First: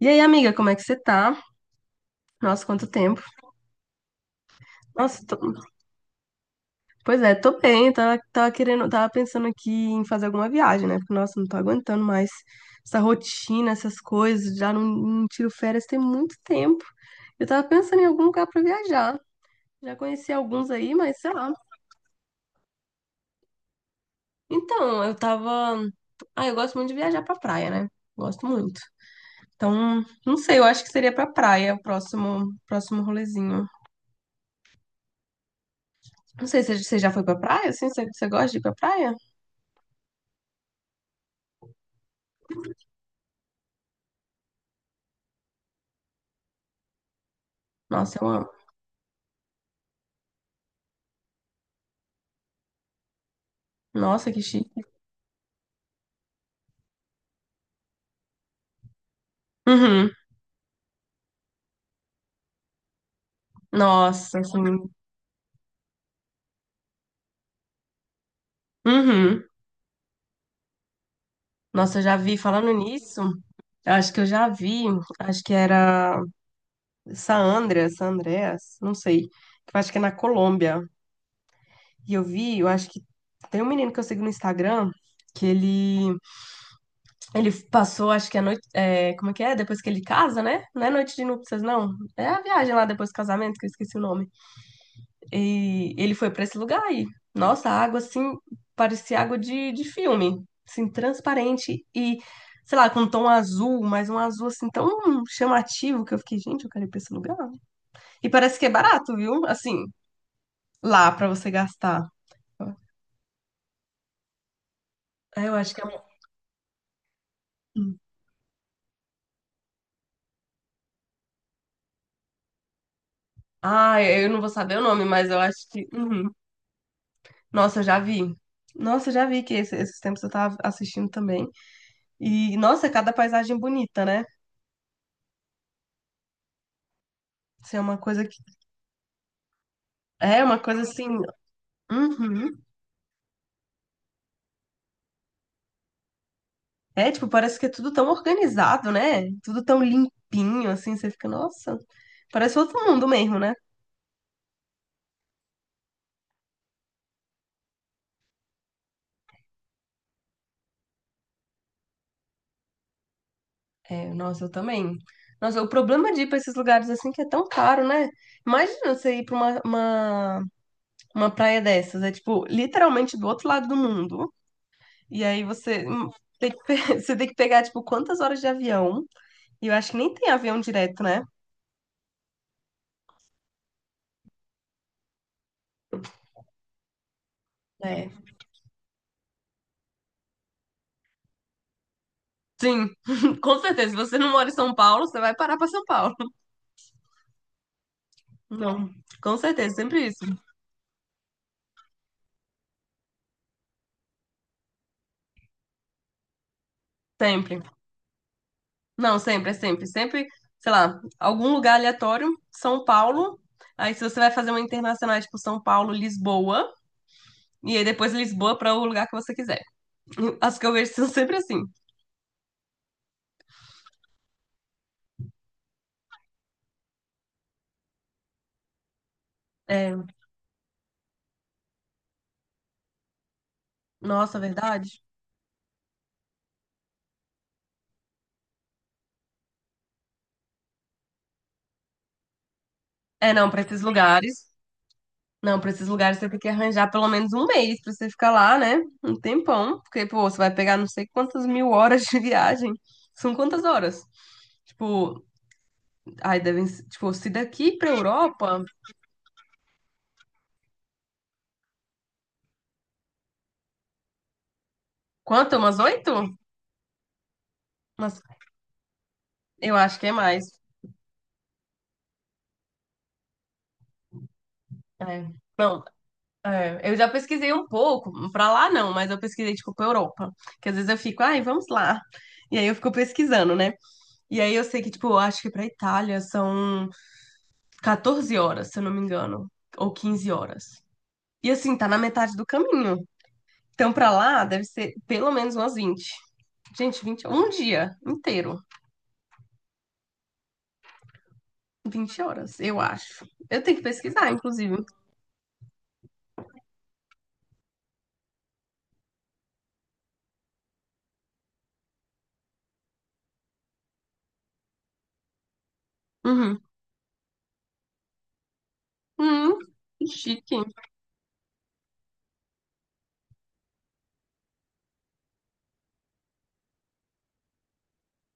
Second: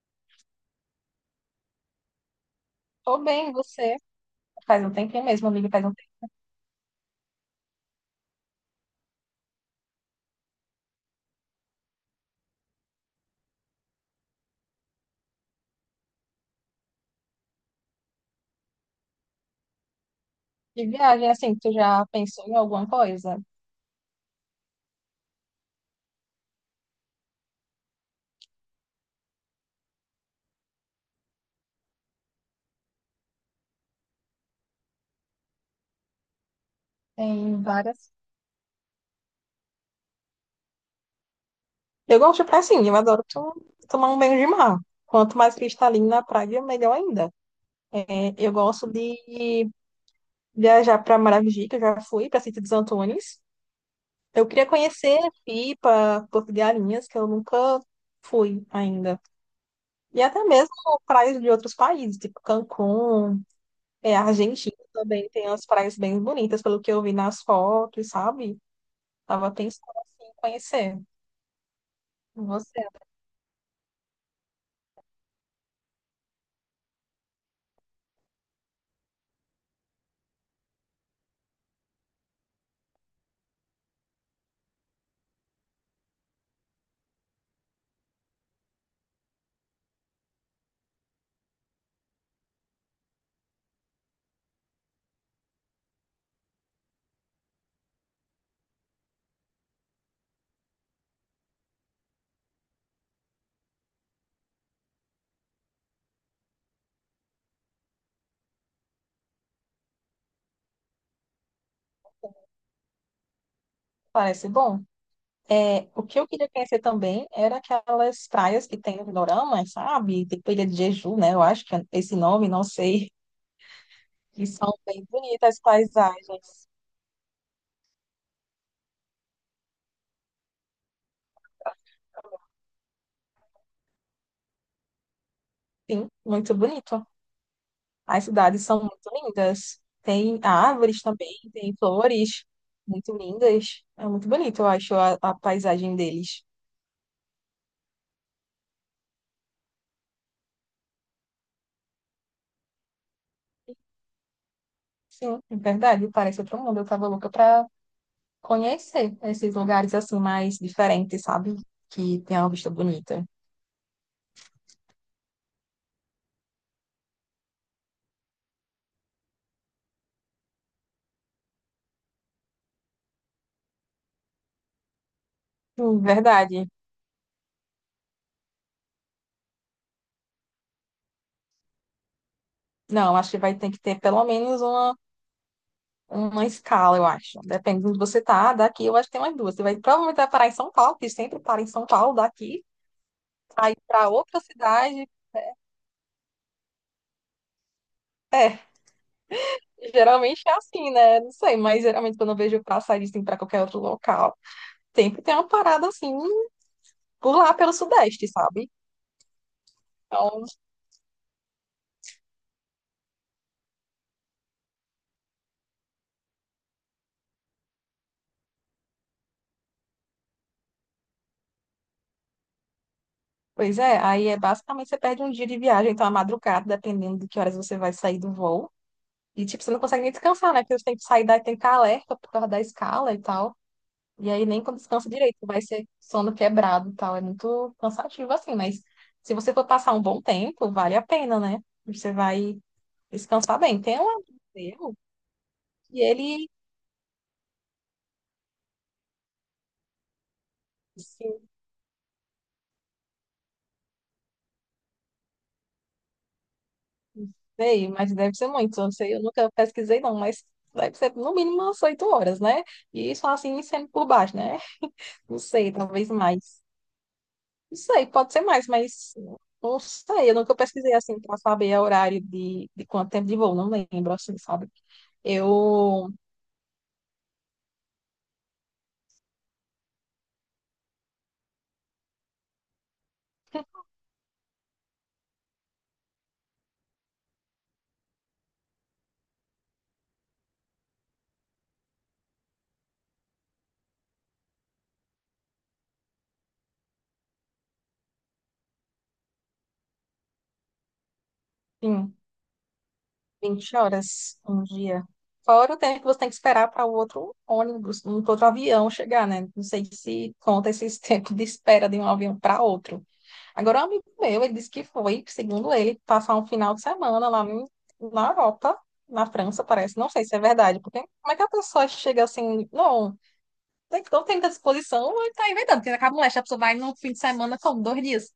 E aí, amiga, como é que você tá? Nossa, quanto Tô tempo. bem, você? Faz um Nossa, tempinho mesmo, amiga, faz um tempo pois é, tô bem. Tava pensando aqui em fazer alguma viagem, né? Porque, nossa, não tô aguentando mais essa rotina, essas coisas. Já não tiro férias tem muito tempo. Eu tava pensando em algum lugar pra viajar. Já conheci alguns de aí, mas viagem, sei lá. assim, tu já pensou em alguma coisa? Então, eu tava. Ah, eu gosto muito de viajar pra praia, né? Gosto muito. Então, não sei, eu acho que seria pra praia o próximo rolezinho. Não sei se você já foi pra Tem praia, assim? Você, várias. você gosta de ir pra praia? Eu gosto de praia, sim, eu adoro tomar um banho de mar. Quanto mais cristalino na praia, melhor ainda. Nossa, eu É, amo. eu gosto de viajar para Maragogi, que eu já fui, para Sítio dos Antônios. Nossa, que Eu queria chique. conhecer Pipa, Porto de Galinhas, que eu nunca fui ainda. Uhum. E até mesmo praias de outros países, tipo Cancún. É, a Nossa, Argentina assim. também tem umas praias bem bonitas, pelo que eu vi nas fotos, sabe? Uhum. Tava pensando assim, em conhecer. Nossa, eu já vi, falando Você nisso, eu acho que eu já vi, acho que era Saandra, Sandreas, não sei, que eu acho que é na Colômbia. E eu vi, eu acho que tem um menino que eu sigo no Instagram, que ele passou, acho que a noite, é, como é que é? Depois que ele casa, né? Não é noite de núpcias, não. É a viagem lá depois do casamento, que eu esqueci o nome. E ele foi pra esse lugar e, nossa, a água assim parecia água de filme, assim, transparente e, sei lá, com um tom azul, mas um azul assim tão chamativo que eu fiquei, gente, eu quero ir pra esse lugar. E parece que é barato, viu? Assim, lá pra você gastar. parece bom. É, eu acho que é. É, o que eu queria conhecer também era um- aquelas praias que tem no Dorama, sabe? Tem Ilha de Jeju, né? Eu acho que é esse nome, não sei. Ah, eu não E vou são saber o nome, bem mas eu bonitas as acho que. Uhum. paisagens. Nossa, eu já vi. Nossa, eu já vi que esses tempos eu tava assistindo também. E, nossa, cada paisagem bonita, né? Sim, muito bonito. Isso é uma As coisa que. cidades são muito lindas. Tem É uma coisa árvores assim. também, tem flores Uhum. muito lindas. É muito bonito, eu acho, a paisagem deles. É, tipo, parece que é tudo tão organizado, né? Tudo tão limpinho, assim, você fica, nossa, parece outro mundo mesmo, né? Sim, é verdade, parece outro mundo. Eu tava louca pra conhecer esses lugares assim mais diferentes, sabe? Que tem uma vista bonita. É, nossa, eu também. Nossa, o problema de ir pra esses lugares assim que é tão caro, né? Imagina você ir pra uma praia dessas, é tipo, literalmente do outro lado do mundo. E aí você Sim, tem que, verdade. Você tem que pegar, tipo, quantas horas de avião? E eu acho que nem tem avião direto, né? Não, acho que vai ter que ter pelo menos uma escala, eu acho. Depende de onde É. você tá, daqui eu acho que tem umas duas. Você vai provavelmente vai parar em São Paulo, que sempre para em São Paulo, daqui, Sim, com aí certeza. Se pra você não outra mora em São Paulo, cidade. você vai parar pra São Paulo. É, Não, com certeza, sempre isso. geralmente é assim, né? Não sei, mas geralmente quando eu vejo passar assim pra qualquer outro local, sempre tem uma parada assim, por lá Sempre. pelo Sudeste, sabe? Não, sempre, é sempre, sempre, Então, sei lá, algum lugar aleatório, São Paulo. Aí se você vai fazer uma internacional, é tipo São Paulo, Lisboa, e aí depois Lisboa para o lugar que você quiser. As que eu vejo são sempre assim. pois é, aí é basicamente você perde um dia de viagem, então a madrugada, dependendo de que horas você vai sair do voo. E tipo, você não É, consegue nem descansar, né? Porque você tem que sair daí, tem que ficar alerta por causa da escala e tal. E nossa, aí nem quando verdade? descansa direito, vai ser sono quebrado e tal. É muito cansativo assim, mas se você for passar um bom tempo, vale a pena, né? Você vai É, não, descansar para bem. esses Tem um amigo lugares. meu Não, para esses e lugares você tem ele, que arranjar pelo menos um mês para você ficar lá, né? Um tempão, porque pô, você vai pegar não sei quantas sim, mil horas de viagem. São quantas horas? Tipo, ai, tipo, se daqui sei, para mas deve ser Europa, muito. Eu não sei, eu nunca pesquisei não, mas deve ser no mínimo umas 8 horas, né? E só assim, sendo por baixo, né? Não quanto? sei, Umas talvez oito? mais. Não sei, Umas pode ser mais, mas Eu não acho que é sei. Eu mais. nunca pesquisei assim para saber o horário de quanto tempo de voo, não lembro, assim, sabe? É. Não, Eu, é, eu já pesquisei um pouco, pra lá não, mas eu pesquisei tipo pra Europa, que às vezes eu fico, ai, vamos lá. E aí eu fico pesquisando, né? E aí eu sei que tipo, eu acho que pra Itália são 14 horas, se eu não me engano, ou 15 horas. E assim, tá na metade do caminho. Então pra lá deve ser pelo menos umas 20. Gente, 20, um dia inteiro, sim, 20 horas, eu acho. Eu 20 tenho que pesquisar, horas um inclusive. dia. Fora o tempo que você tem que esperar para o outro ônibus, um outro avião chegar, né? Não sei se conta esses tempos de espera de um avião para outro. Agora, um amigo meu, ele disse que foi, segundo ele, passar um Uhum. final de semana na Europa, na Hum, França, parece. que Não sei se é chique. verdade, porque como é que a pessoa chega assim, não. Então tem muita disposição, ele tá inventando, porque acaba molesta, a pessoa vai num fim de semana como 2 dias.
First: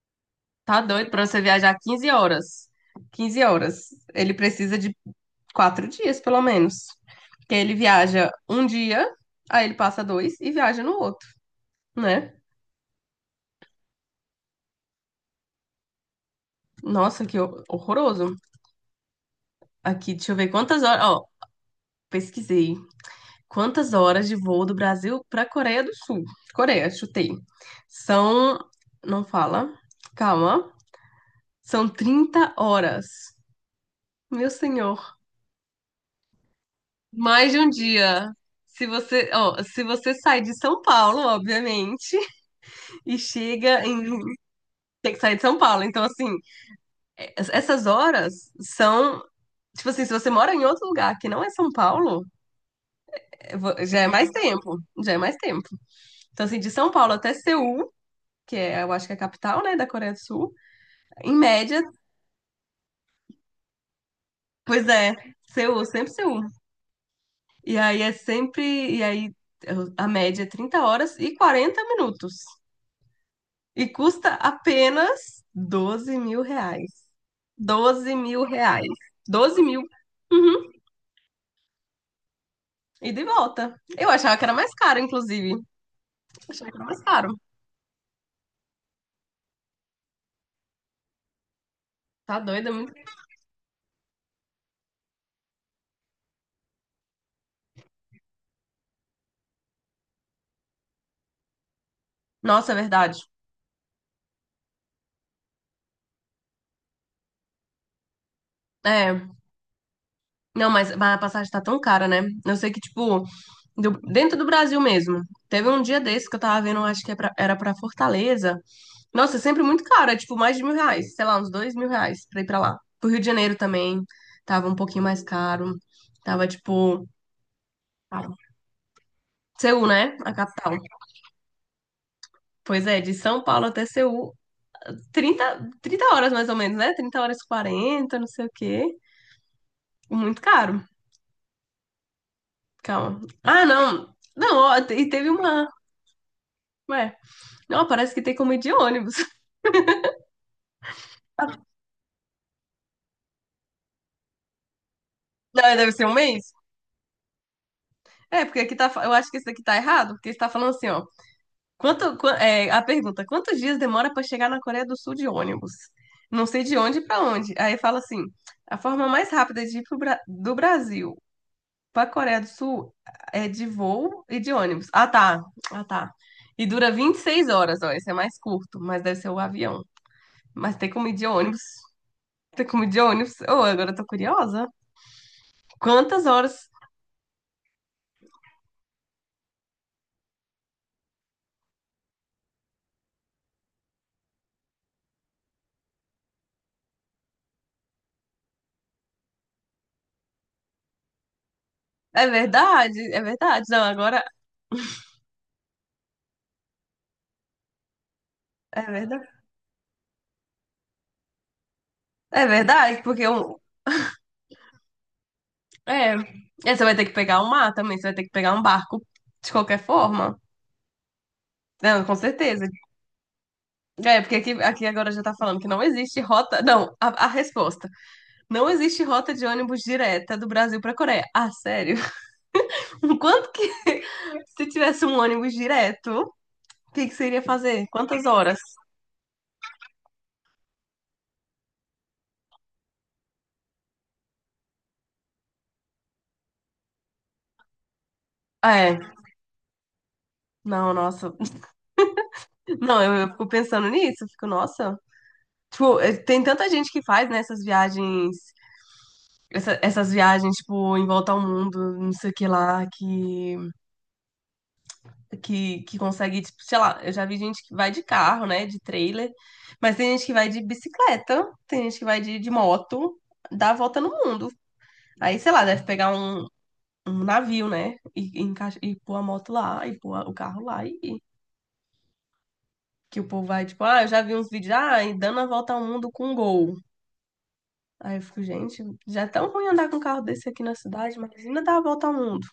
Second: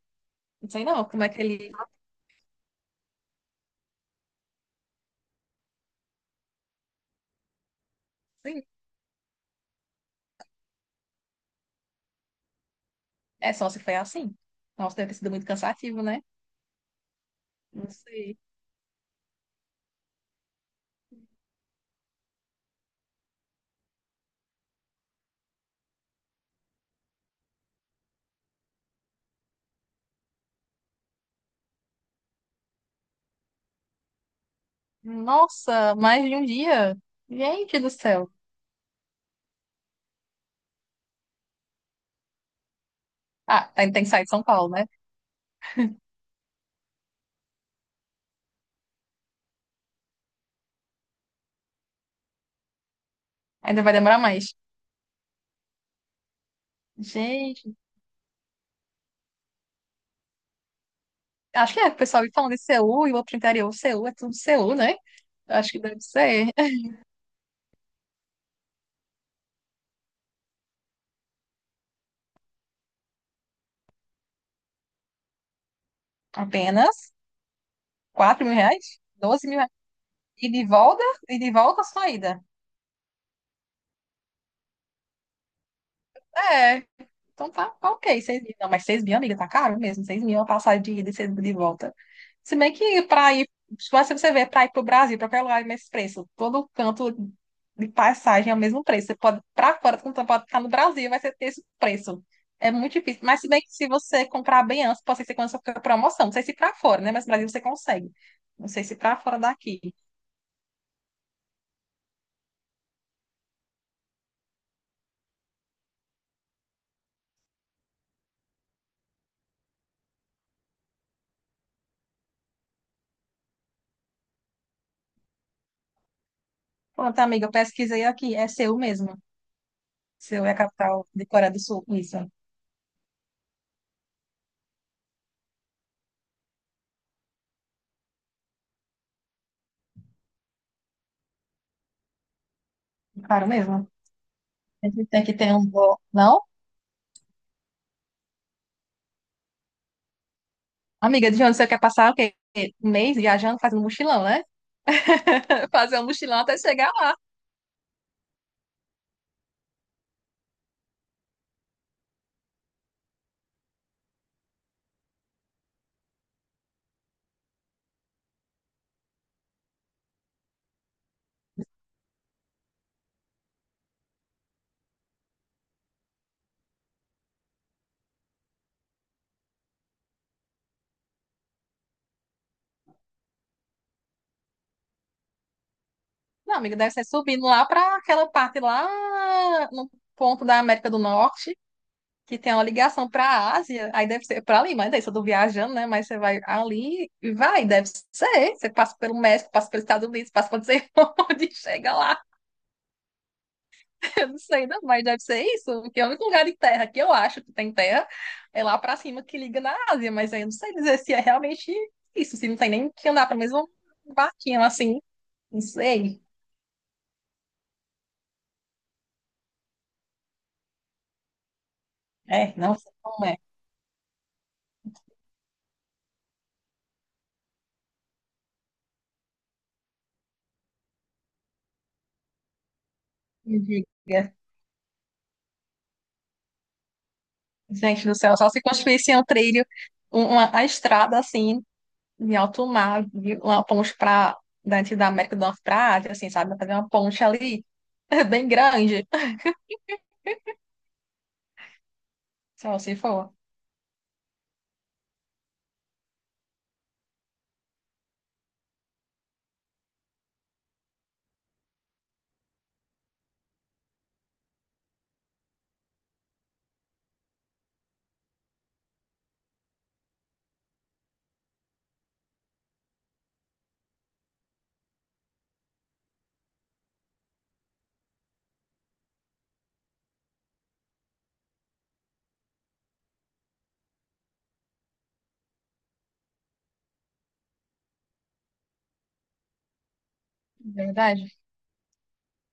Não Tá sei não, doido como pra é você que ele. viajar 15 horas. 15 horas. Ele precisa de quatro dias, pelo menos. Porque ele viaja Sim. um dia, aí ele passa dois e viaja no outro, né? É só se foi assim. Nossa, deve ter sido muito cansativo, né? Nossa, que Não horroroso. sei. Aqui, deixa eu ver quantas horas. Ó, pesquisei. Quantas horas de voo do Brasil pra Coreia do Sul? Coreia, chutei. São. Não fala. Calma. São 30 horas. Meu senhor. Nossa, mais de um dia. Mais de um Gente do céu. dia. Se você, ó, se você sai de São Paulo, obviamente, e Ah, chega ainda em. tem que sair de São Paulo, né? Tem que sair de São Paulo. Então, assim, essas horas são. Tipo assim, se você mora em outro lugar que não é São Paulo, é Ainda vai já é demorar mais mais. tempo. Já é mais tempo. Então, assim, de São Paulo até Gente, Seul, que é, eu acho que é a capital, né, da Coreia do Sul, em acho que média, é, o pessoal falando de Seul e o outro interior. Seul é tudo Seul, pois né? é, Acho que Seul, deve sempre Seul. ser. E aí é sempre. E aí a média é 30 horas e 40 minutos. E custa apenas 12 mil reais. Apenas doze mil 4 mil reais. reais? 12 mil Doze reais. mil. E de Uhum. volta? E de volta a saída. E de volta. Eu achava que era mais caro, inclusive. Achava que É. era mais caro. Então tá, tá ok, 6 mil. Não, mas 6 mil, amiga, tá caro mesmo. Seis mil é uma passagem de ida e 6 mil de volta. Tá Se doida, bem é muito. que pra ir, se você vê pra ir pro Brasil, pra qualquer lugar, é o mesmo preço. Todo canto de passagem é o mesmo preço. Você pode ir pra fora, quando você pode ficar no Brasil, vai ser esse preço. É Nossa, é muito verdade. difícil. Mas se bem que se você comprar bem antes, pode ser que você consiga com promoção. Não sei se pra fora, né? Mas no Brasil você consegue. Não sei se pra É. fora daqui. Não, mas a passagem tá tão cara, né? Eu sei que, tipo, dentro do Brasil mesmo. Teve um dia desse que eu tava vendo, acho que é era pra Fortaleza. Nossa, é sempre muito caro, é tipo mais de mil reais. Sei lá, uns 2 mil reais pra ir pra lá. Pro Rio de Janeiro também. Tava um pouquinho mais caro. Tava, tipo. Pronto, amiga, eu pesquisei aqui. Paulo. É Seul mesmo. Seul, né? A Seul é a capital. capital de Coreia do Sul. Isso. Pois é, de São Paulo até Seul, trinta horas mais ou menos, né? Trinta horas e 40, não sei o quê. Muito caro. Calma. Claro Ah, mesmo. não. Não, ó, A gente e tem teve que ter um uma. bom. Não? Ué, não, parece que tem como ir de ônibus. Amiga, de onde você quer passar o quê? 1 mês viajando, fazendo mochilão, né? Não, deve Fazer ser um um mochilão mês? até chegar lá. É, porque aqui tá. Eu acho que isso aqui tá errado, porque está falando assim, ó. É, a pergunta: quantos dias demora para chegar na Coreia do Sul de ônibus? Não sei de onde para onde. Aí fala assim: a forma mais rápida de ir pro do Brasil pra Coreia do Sul é de voo e de ônibus. Ah, tá. Ah, tá. E dura 26 horas, ó. Esse é mais curto, mas deve ser o avião. Mas tem como ir de ônibus. Tem como ir de ônibus. Oh, agora eu tô curiosa. Quantas Não, horas? amiga, deve ser subindo lá para aquela parte lá no ponto da América do Norte, que tem uma ligação para a Ásia. Aí deve ser para ali, mas daí eu tô viajando, né? Mas você vai ali e vai, deve ser. Você passa pelo México, passa pelos Estados Unidos, passa por não sei onde, chega lá. É verdade, é verdade. Não, agora Eu não sei, não, mas deve ser isso, porque é o único lugar de terra que eu acho que tem terra é lá é pra cima verdade. que liga na Ásia, mas aí eu não sei dizer se é realmente isso, É se não tem nem verdade, que porque andar pra um. mesma barquinha assim, não É. sei. É, você vai ter que pegar um mar também, você vai ter que pegar um barco de qualquer forma. Não, com É, certeza. não sei como é. É, porque aqui, aqui agora já tá falando que não existe rota. Não, a resposta. Não existe rota de ônibus direta do Brasil pra Coreia. Ah, sério? Quanto Me que. diga. Se tivesse um ônibus direto, o que que você iria fazer? Gente do Quantas céu, só horas? se construísse um trilho, a estrada assim, de alto mar, de uma ponte pra, dentro da América do Norte pra Ásia, assim, sabe? Fazer uma ponte ali, bem Ah, grande, é, não, nossa. só se Não, eu for, fico pensando nisso. Eu fico, nossa. Tipo, eh, tem tanta gente que faz, né, essas viagens. Essas viagens, tipo, em volta ao mundo, não sei o que lá, que, consegue, tipo, sei lá, eu já vi gente que vai de carro, né, de trailer, mas tem gente que vai de bicicleta, tem gente que vai de moto, dá a volta no mundo. Aí, sei lá, deve pegar um, um navio, né, e pôr a moto lá, e pôr o carro lá, e que o povo vai, tipo, ah, eu já vi uns vídeos, ah, e dando a volta ao mundo com Gol. Aí eu fico, gente, já é tão ruim andar com um carro desse aqui de na cidade, verdade, mas ainda dá a volta ao mundo.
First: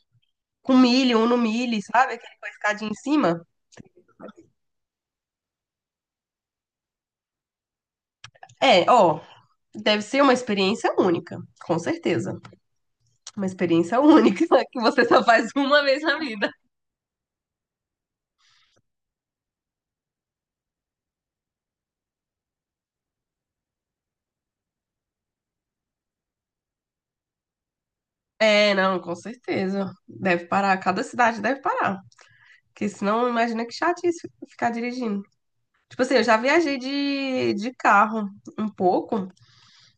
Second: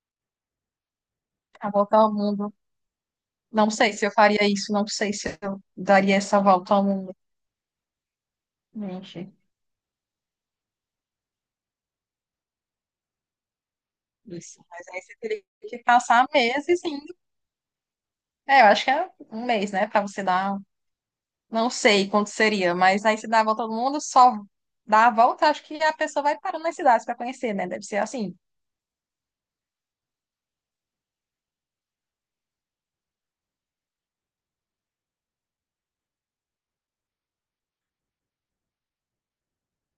Com milho, um no pra milho, voltar ao sabe? Aquele com a mundo. escadinha em cima. Não sei se eu faria isso, não sei se eu daria essa volta ao mundo. É, ó, Gente, deve ser uma experiência única, com certeza. Uma experiência única isso. que Mas aí você você só teria faz que uma vez na passar vida. meses sim. É, eu acho que é 1 mês, né? Pra você dar. Não sei quanto seria, mas aí você dá a volta ao mundo, só dá a volta, acho que a pessoa vai parando nas cidades pra conhecer, né? Deve ser assim. É, não, com certeza. Deve parar, cada cidade deve parar. Porque senão, imagina que chatice ficar dirigindo. Tipo assim, eu já viajei de carro um pouco,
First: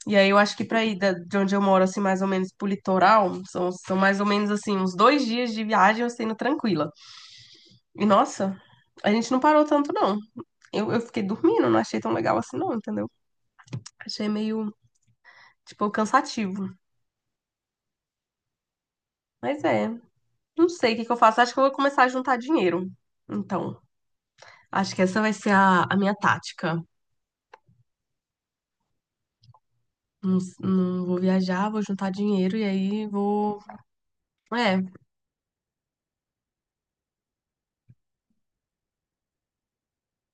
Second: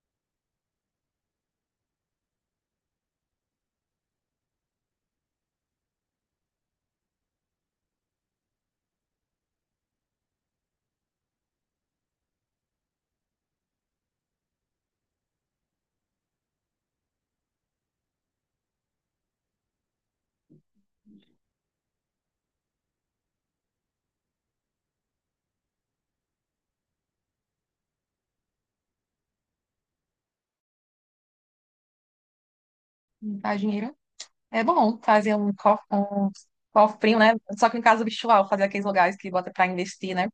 e aí eu acho que pra ir de onde eu moro, assim, mais ou menos pro litoral, são mais ou menos, assim, uns dois dias de viagem eu sendo tranquila. E nossa, a gente não parou tanto, não. Eu fiquei dormindo, não achei tão legal assim, não, entendeu? Achei meio tipo, cansativo. Mas é, não sei o que que eu faço. Acho que eu vou começar a juntar dinheiro. Então, acho que essa vai ser a minha tática. Não, não vou viajar, vou juntar dinheiro e aí Não. Dá vou. dinheiro. É É, bom fazer um cofrinho, né? Só que em casa virtual, fazer aqueles lugares que bota pra investir, né?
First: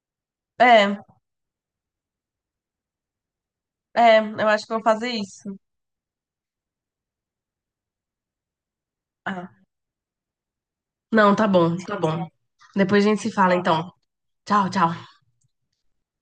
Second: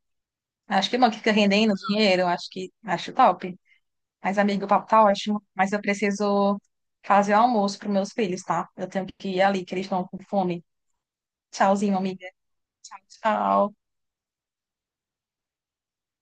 Acho que é, é bom que fica rendendo dinheiro, acho que acho top. é, Mas, eu amigo, acho o que eu vou papo tá fazer ótimo, isso. mas eu preciso fazer o almoço pros meus filhos, tá? Eu tenho que ir Ah, ali, que eles estão com fome. não, tá bom, tá Tchauzinho, amiga. bom. Tchau, Depois a gente se fala, tchau. então. Tchau, tchau.